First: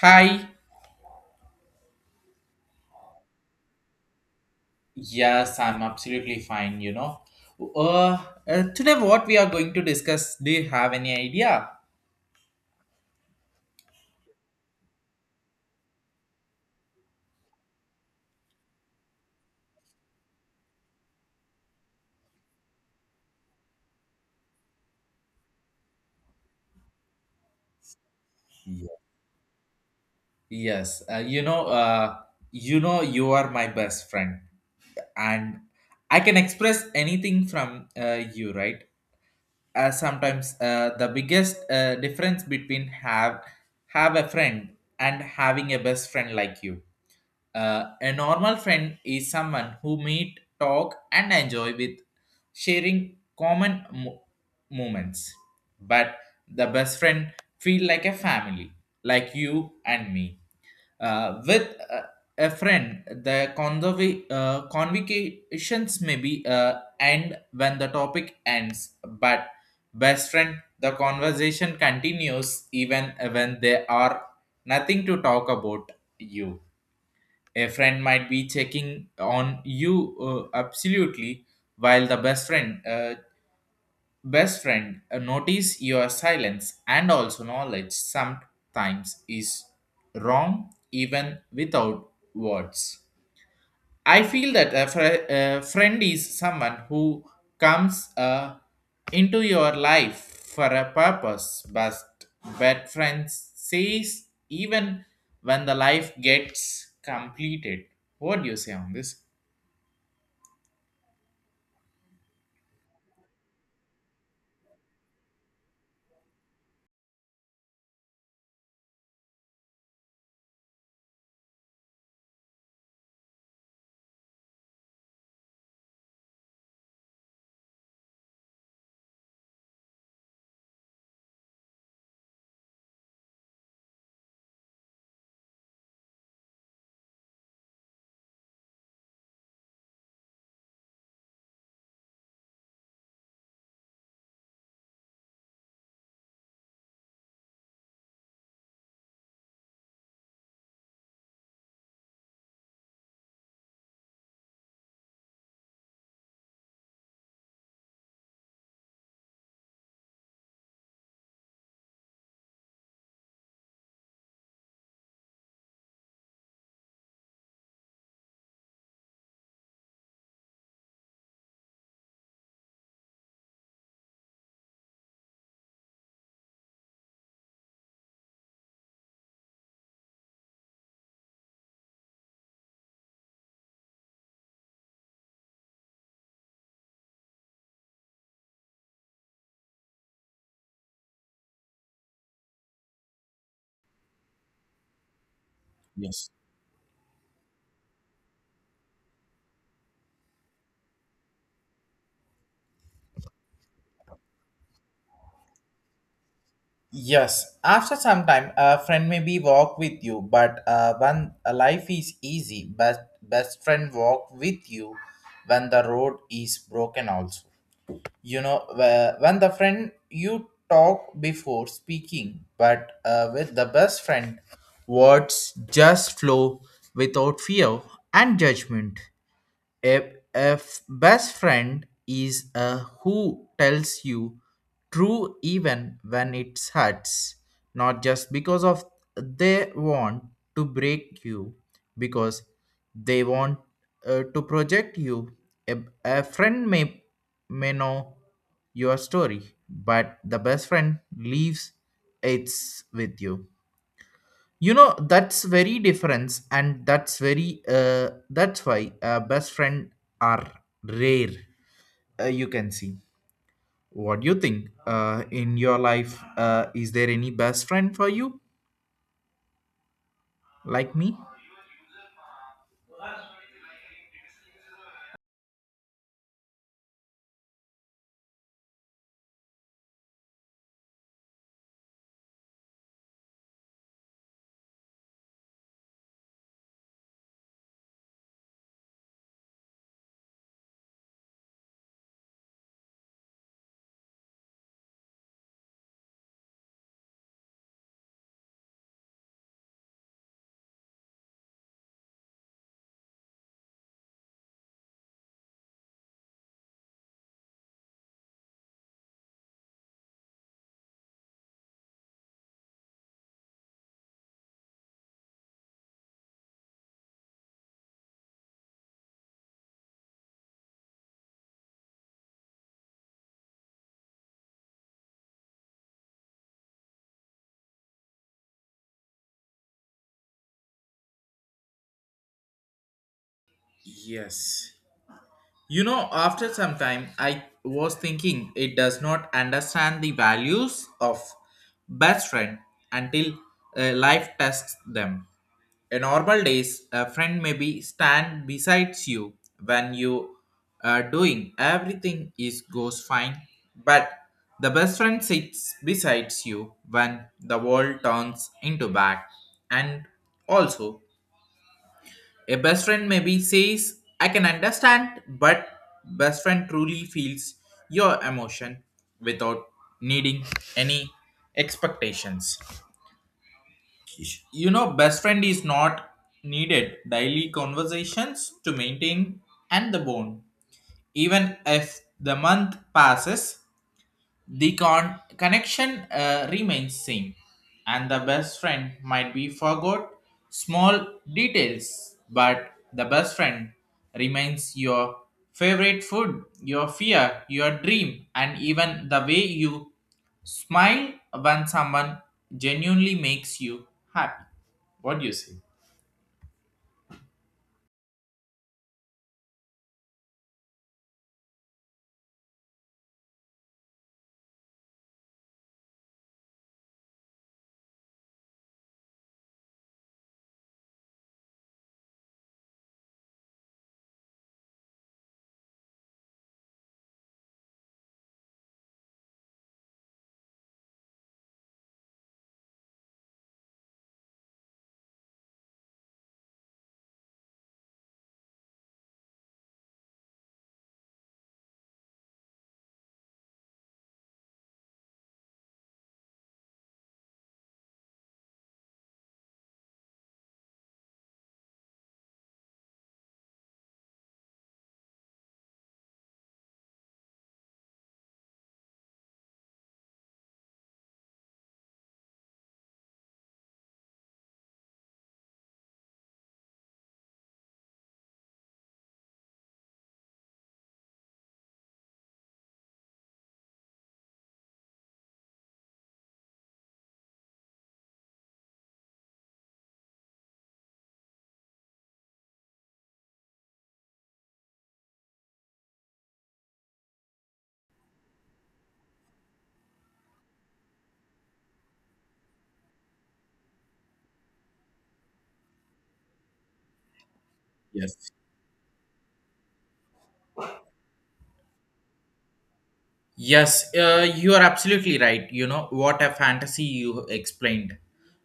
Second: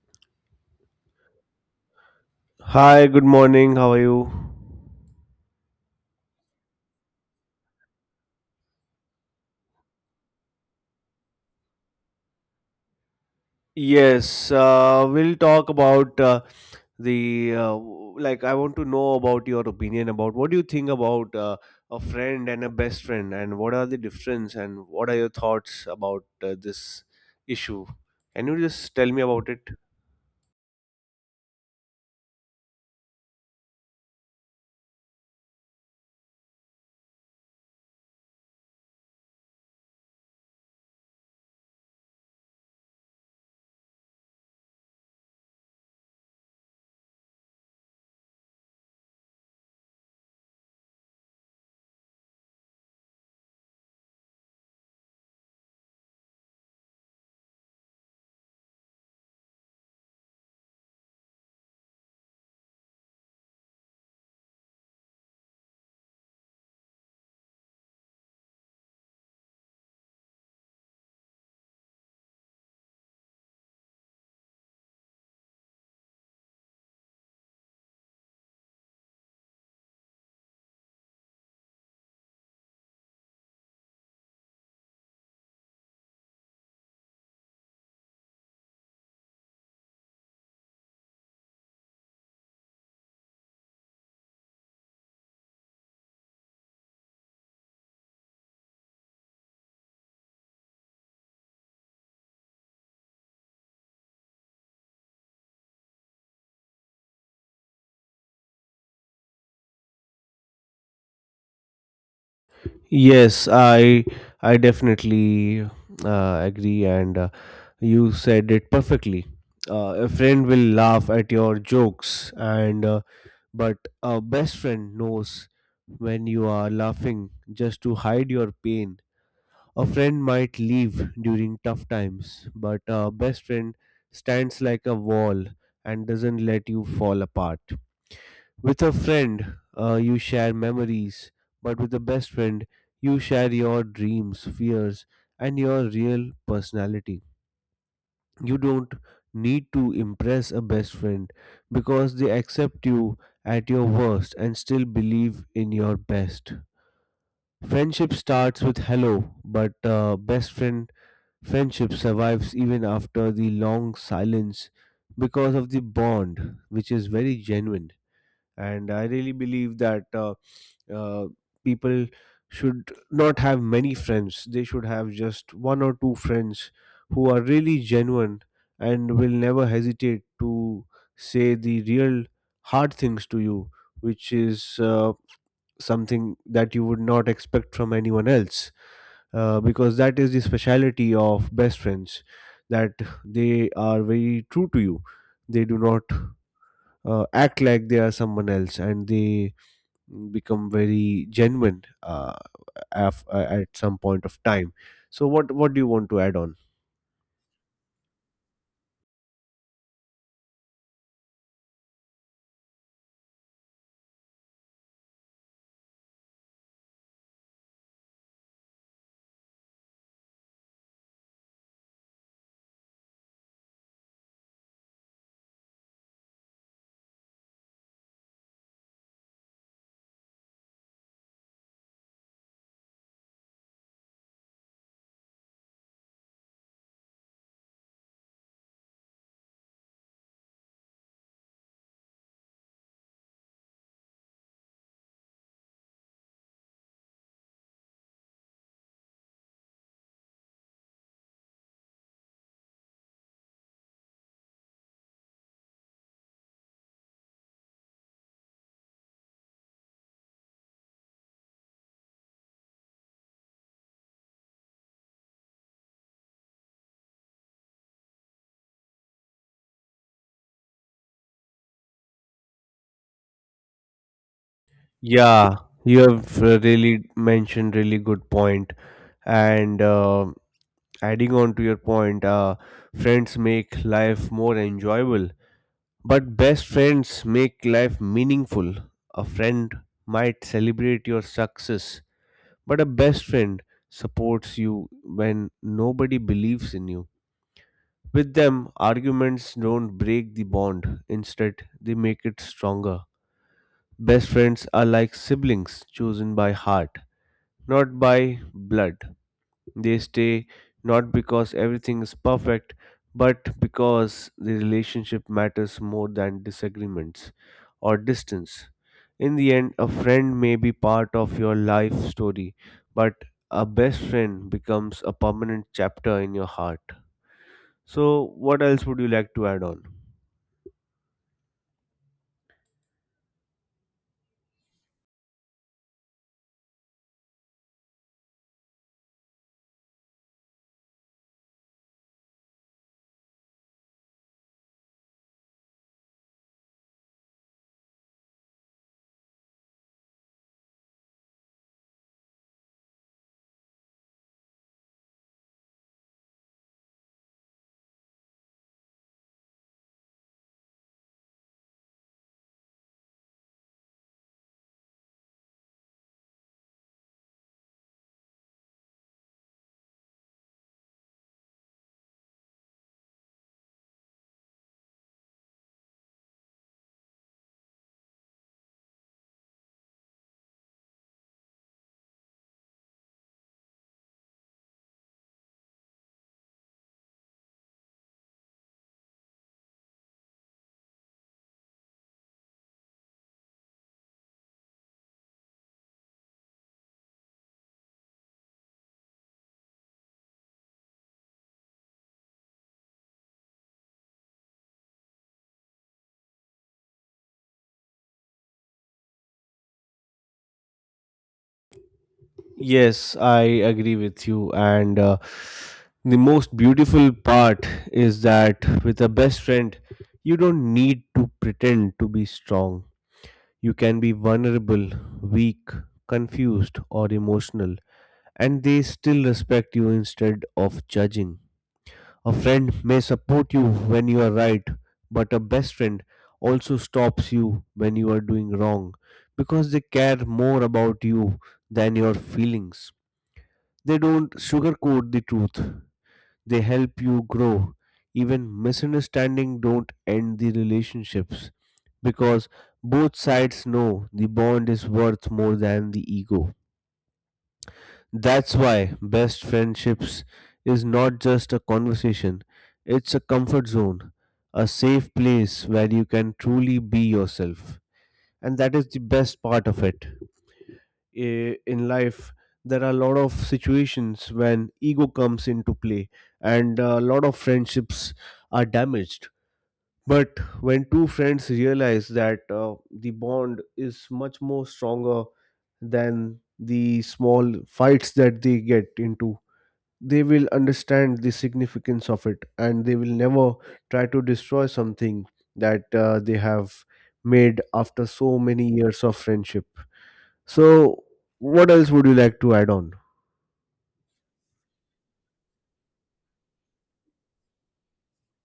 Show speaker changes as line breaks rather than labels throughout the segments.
Hi.
Hi, good morning. How are you?
Yes, I'm absolutely fine, you know. Uh, today what we are going to discuss, do you have any idea?
Yes, we'll talk about the, I want to know about your opinion, about what do you think about a friend and a best friend, and what are the difference, and what are your thoughts about this issue? Can you
Yeah.
just tell me about it?
Yes, uh, you know, uh, you know you are my best friend and I can express anything from you, right? Sometimes the biggest difference between have a friend and having a best friend like you. A normal friend is someone who meet, talk, and enjoy with sharing common moments. But the best friend feel like a family, like you and me. With A friend, the convocations may be end when the topic ends, but best friend, the conversation continues even when there are nothing to talk about. You, a friend might be checking on you absolutely, while the best friend notice your silence and also knowledge sometimes is wrong even without words. I feel that a friend is someone who comes into your life for a purpose, but bad friends says even when the life gets completed. What do you say on this?
Yes, I definitely agree, and you said it perfectly. A friend will laugh at your jokes and But a best friend knows when you are laughing just to hide your pain. A friend might leave during tough times, but a best friend stands like a wall and doesn't let you fall apart. With a friend, you share memories, but with a best friend, you share your dreams, fears, and your real personality. You don't need to impress a best friend, because they accept you at your worst and still believe in your best. Friendship starts with hello, but best friend friendship survives even after the long silence, because of the bond, which is very genuine. And I really believe that uh, people should not have many friends. They should have just one or two friends who are really genuine and will never hesitate to say the real hard things to you, which is something that you would not expect from anyone else, because that is the speciality of best friends, that they are very true to you. They do not
Yes.
act like they are someone else, and they become very genuine, at some point of time. So what do you want to add on?
Yes. After some time, a friend may be walk with you, but when a life is easy, best friend walk with you when the road is broken also. You know when the friend you talk before speaking, but with the best friend, words just flow without fear and judgment. A best friend is a who tells you true even when it hurts, not just because of they want to break you, because they want to project you. A, a friend may know your story, but the best friend leaves it with you. You know that's very difference, and that's very that's why best friend are rare. You can see, what do you think, in your life, is there any best friend for you like me?
Yeah, you have really mentioned really good point. And adding on to your point, friends make life more enjoyable, but best friends make life meaningful. A friend might celebrate your success, but a best friend supports you when nobody believes in you. With them, arguments don't break the bond, instead, they make it stronger. Best friends are like siblings chosen by heart, not by blood. They stay not because everything is perfect, but because the relationship matters more than disagreements or distance. In the end, a friend may be part of your life story, but a best friend becomes a permanent chapter in your heart. So, what else would you like to add on?
Yes. You know, after some time, I was thinking it does not understand the values of best friend until life tests them. In normal days, a friend may be stand besides you when you are doing everything is goes fine, but the best friend sits besides you when the world turns into bad. And also, a best friend maybe says, "I can understand," but best friend truly feels your emotion without needing any expectations. You know, best friend is not needed daily conversations to maintain and the bond even if the month passes, the connection remains same, and the best friend might be forgot small details, but the best friend remains your favorite food, your fear, your dream, and even the way you smile when someone genuinely makes you happy. What do you say?
Yes, I agree with you. And the most beautiful part is that with a best friend, you don't need to pretend to be strong. You can be vulnerable, weak, confused, or emotional, and they still respect you instead of judging. A friend may support you when you are right, but a best friend also stops you when you are doing wrong, because they care more about you than your feelings. They don't sugarcoat the truth. They help you grow. Even misunderstanding don't end the relationships, because both sides know the bond is worth more than the ego. That's why best friendships is not just a conversation, it's a comfort zone, a safe place where you can truly be yourself. And that is the best part of it. In life, there are a lot of situations when ego comes into play and a lot of friendships are damaged. But when two friends realize that the bond is much more stronger than the small fights that they get into, they will understand the significance of it, and they will never try to destroy something that they have made after
Yes.
so many years of friendship. So, what else would you like to add on?
Yes, you are absolutely right. You know, what a fantasy you explained.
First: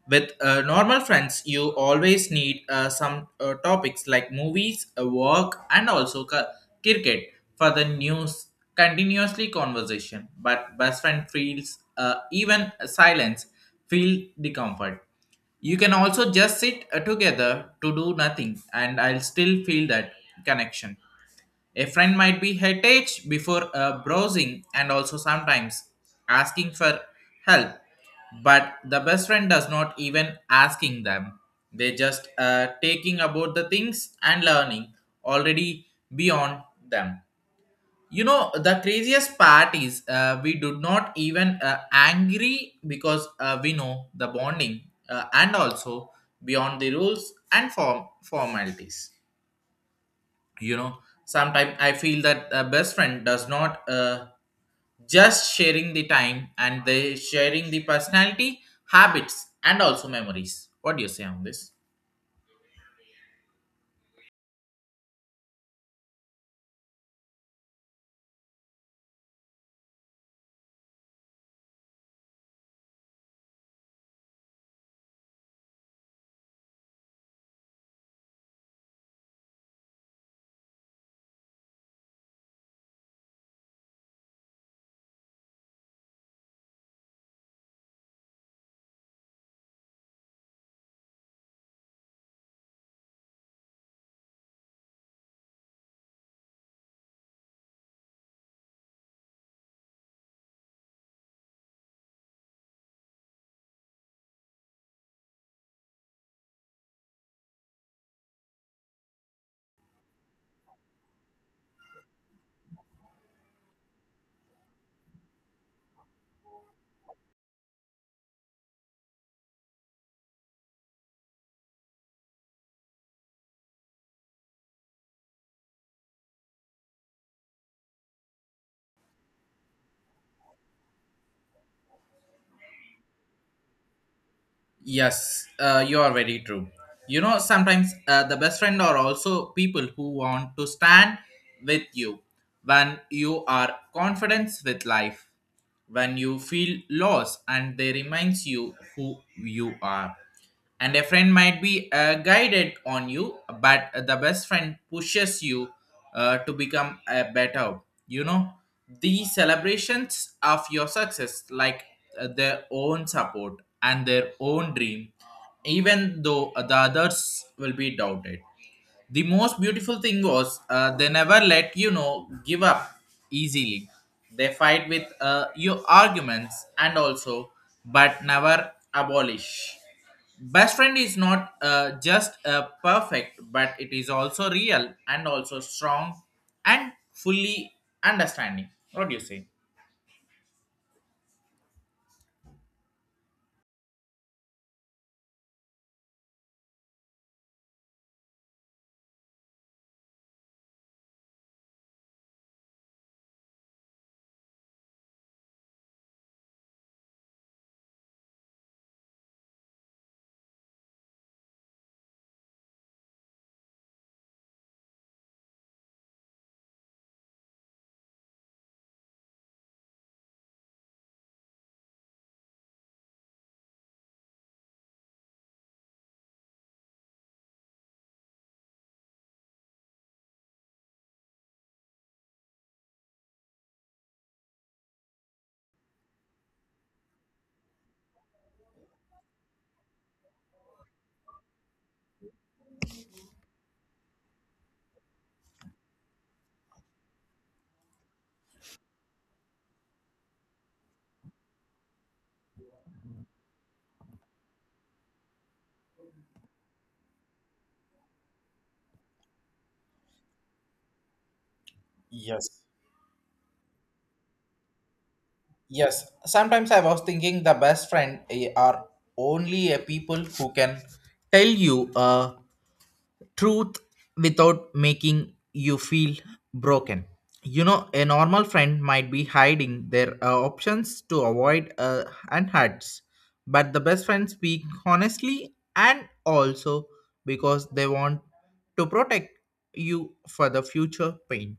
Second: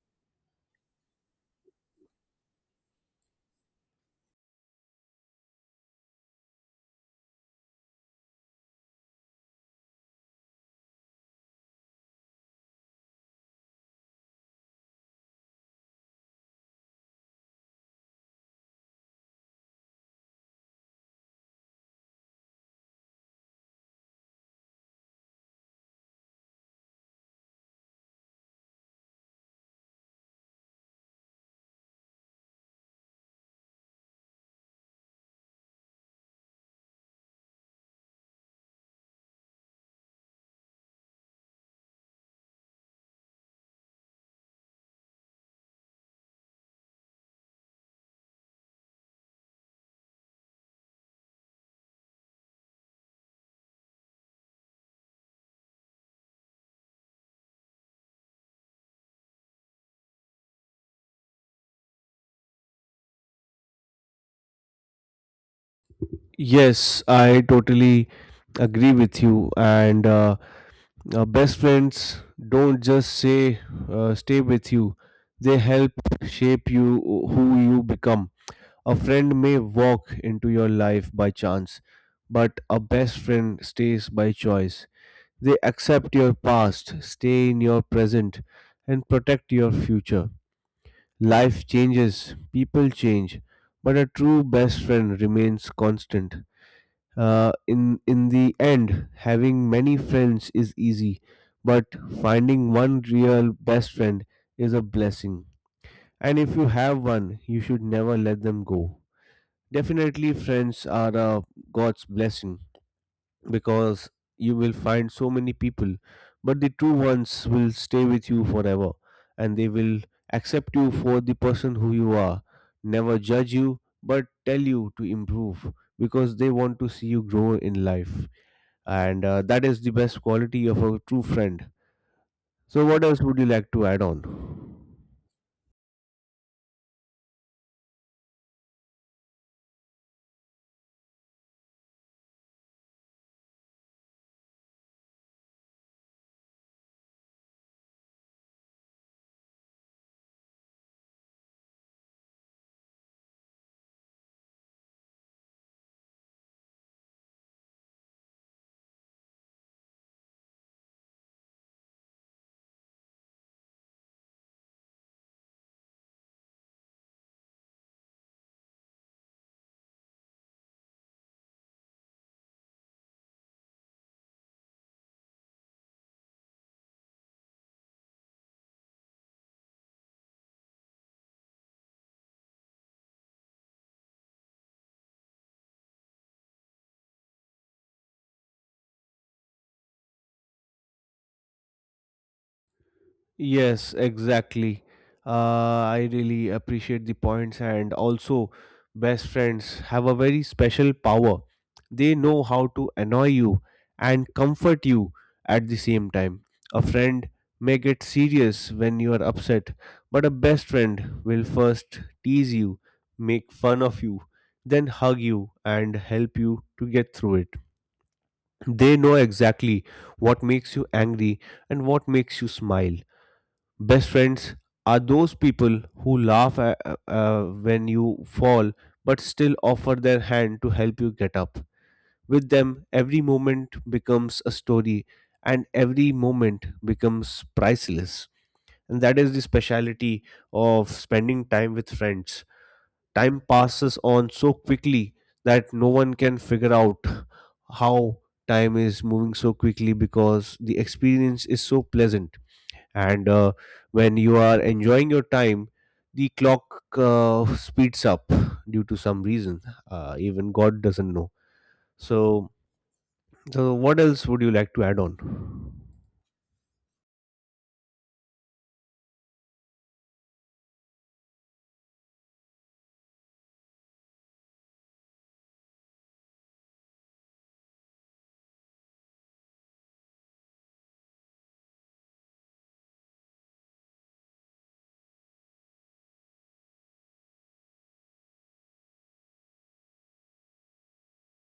With normal friends, you always need some topics like movies, work, and also cricket for the news continuously conversation. But best friend feels even silence feel the comfort. You can also just sit together to do nothing, and I'll still feel that connection. A friend might be heritage before browsing and also sometimes asking for help, but the best friend does not even asking them. They just taking about the things and learning already beyond them. You know, the craziest part is we do not even angry because we know the bonding and also beyond the rules and formalities. You know, sometimes I feel that a best friend does not just sharing the time and they sharing the personality, habits, and also memories. What do you say on this?
Yes, I totally agree with you. And best friends don't just say stay with you; they help shape you who you become. A friend may walk into your life by chance, but a best friend stays by choice. They accept your past, stay in your present, and protect your future. Life changes, people change, but a true best friend remains constant. In the end, having many friends is easy, but finding one real best friend is a blessing. And if you have one, you should never let them go. Definitely, friends are a God's blessing, because you will find so many people, but the true ones will stay with you forever, and they will accept you for the person who you are, never judge you, but tell you to improve, because they want to see you grow in life. And that is the best quality of a true friend. So, what else would you like to add on?
Yes, you are very true. You know, sometimes the best friend are also people who want to stand with you when you are confident with life, when you feel lost, and they reminds you who you are. And a friend might be guided on you, but the best friend pushes you to become a better. You know, the celebrations of your success like their own support and their own dream even though the others will be doubted. The most beautiful thing was they never let you know give up easily. They fight with your arguments and also, but never abolish. Best friend is not just perfect, but it is also real and also strong and fully understanding. What do you say?
Yes, exactly. Uh, I really appreciate the points. And also, best friends have a very special power. They know how to annoy you and comfort you at the same time. A friend may get serious when you are upset, but a best friend will first tease you, make fun of you, then hug you and help you to get through it. They know exactly what makes you angry and what makes you smile. Best friends are those people who laugh when you fall, but still offer their hand to help you get up. With them, every moment becomes a story and every moment becomes priceless. And that is the speciality of spending time with friends. Time passes on so quickly that no one can figure out how time is moving so quickly, because the experience is so pleasant. And when you are enjoying your time, the clock speeds up due to some reason, even god doesn't know. So,
Yes.
so what else would you like to add on?
Yes. Sometimes I was thinking the best friend eh, are only a people who can tell you truth without making you feel broken. You know, a normal friend might be hiding their options to avoid and hurts, but the best friends speak honestly and also because they want to protect you for the future pain.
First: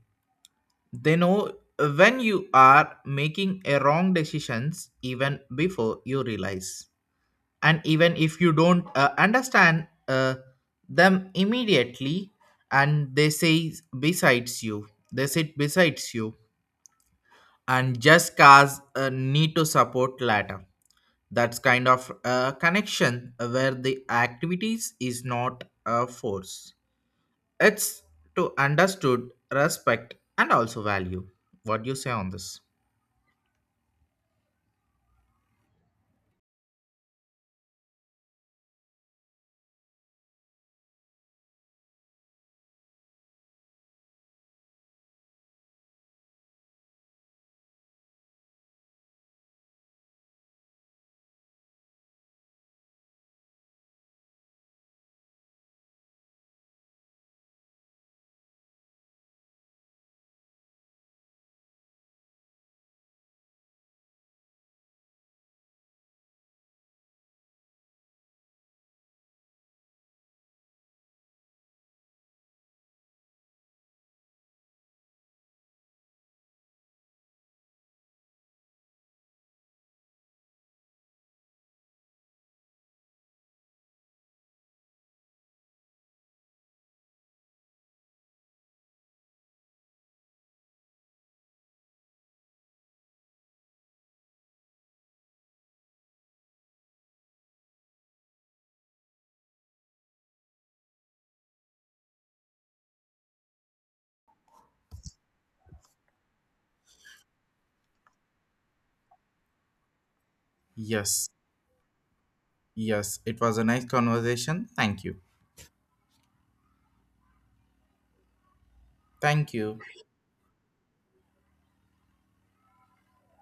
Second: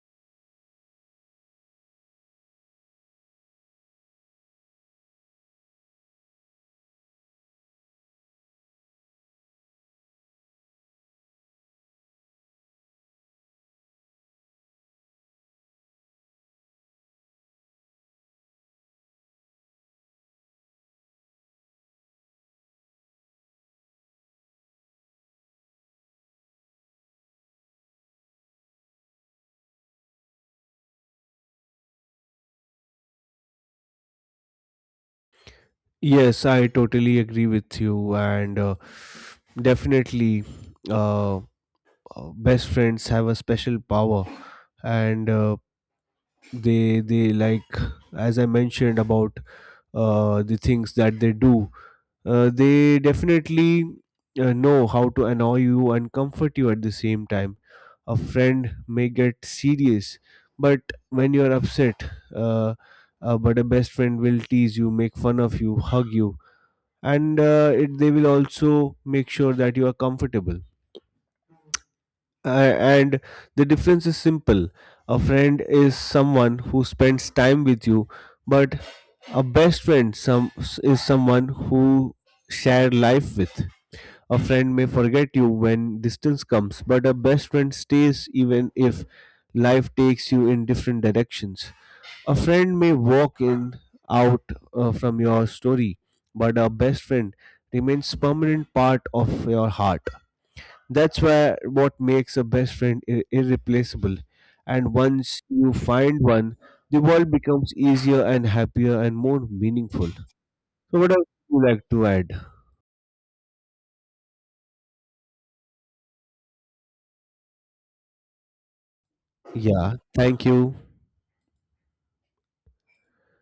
They know when you are making a wrong decisions even before you realize, and even if you don't understand them immediately, and they say besides you, they sit besides you and just cause a need to support later. That's kind of a connection where the activities is not a force, it's to understood respect and also value. What do you say on this?
Yes, I totally agree with you. And definitely, uh, uh, best friends have a special power. And they like as I mentioned about the things that they do, they definitely know how to annoy you and comfort you at the same time. A friend may get serious but when you are upset, uh, but a best friend will tease you, make fun of you, hug you, and they will also make sure that you are comfortable. And the difference is simple. A friend is someone who spends time with you, but a best friend some is someone who share life with. A friend may forget you when distance comes, but a best friend stays even if life takes you in different directions. A friend may walk in out from your story, but a best friend remains permanent part of your heart. That's why what makes a best friend irreplaceable. And once you find one, the world becomes easier and happier and more meaningful. So, what else
Yes.
would you like to add?
Yes, it was a nice conversation. Thank you. Thank you.
Yeah, thank you.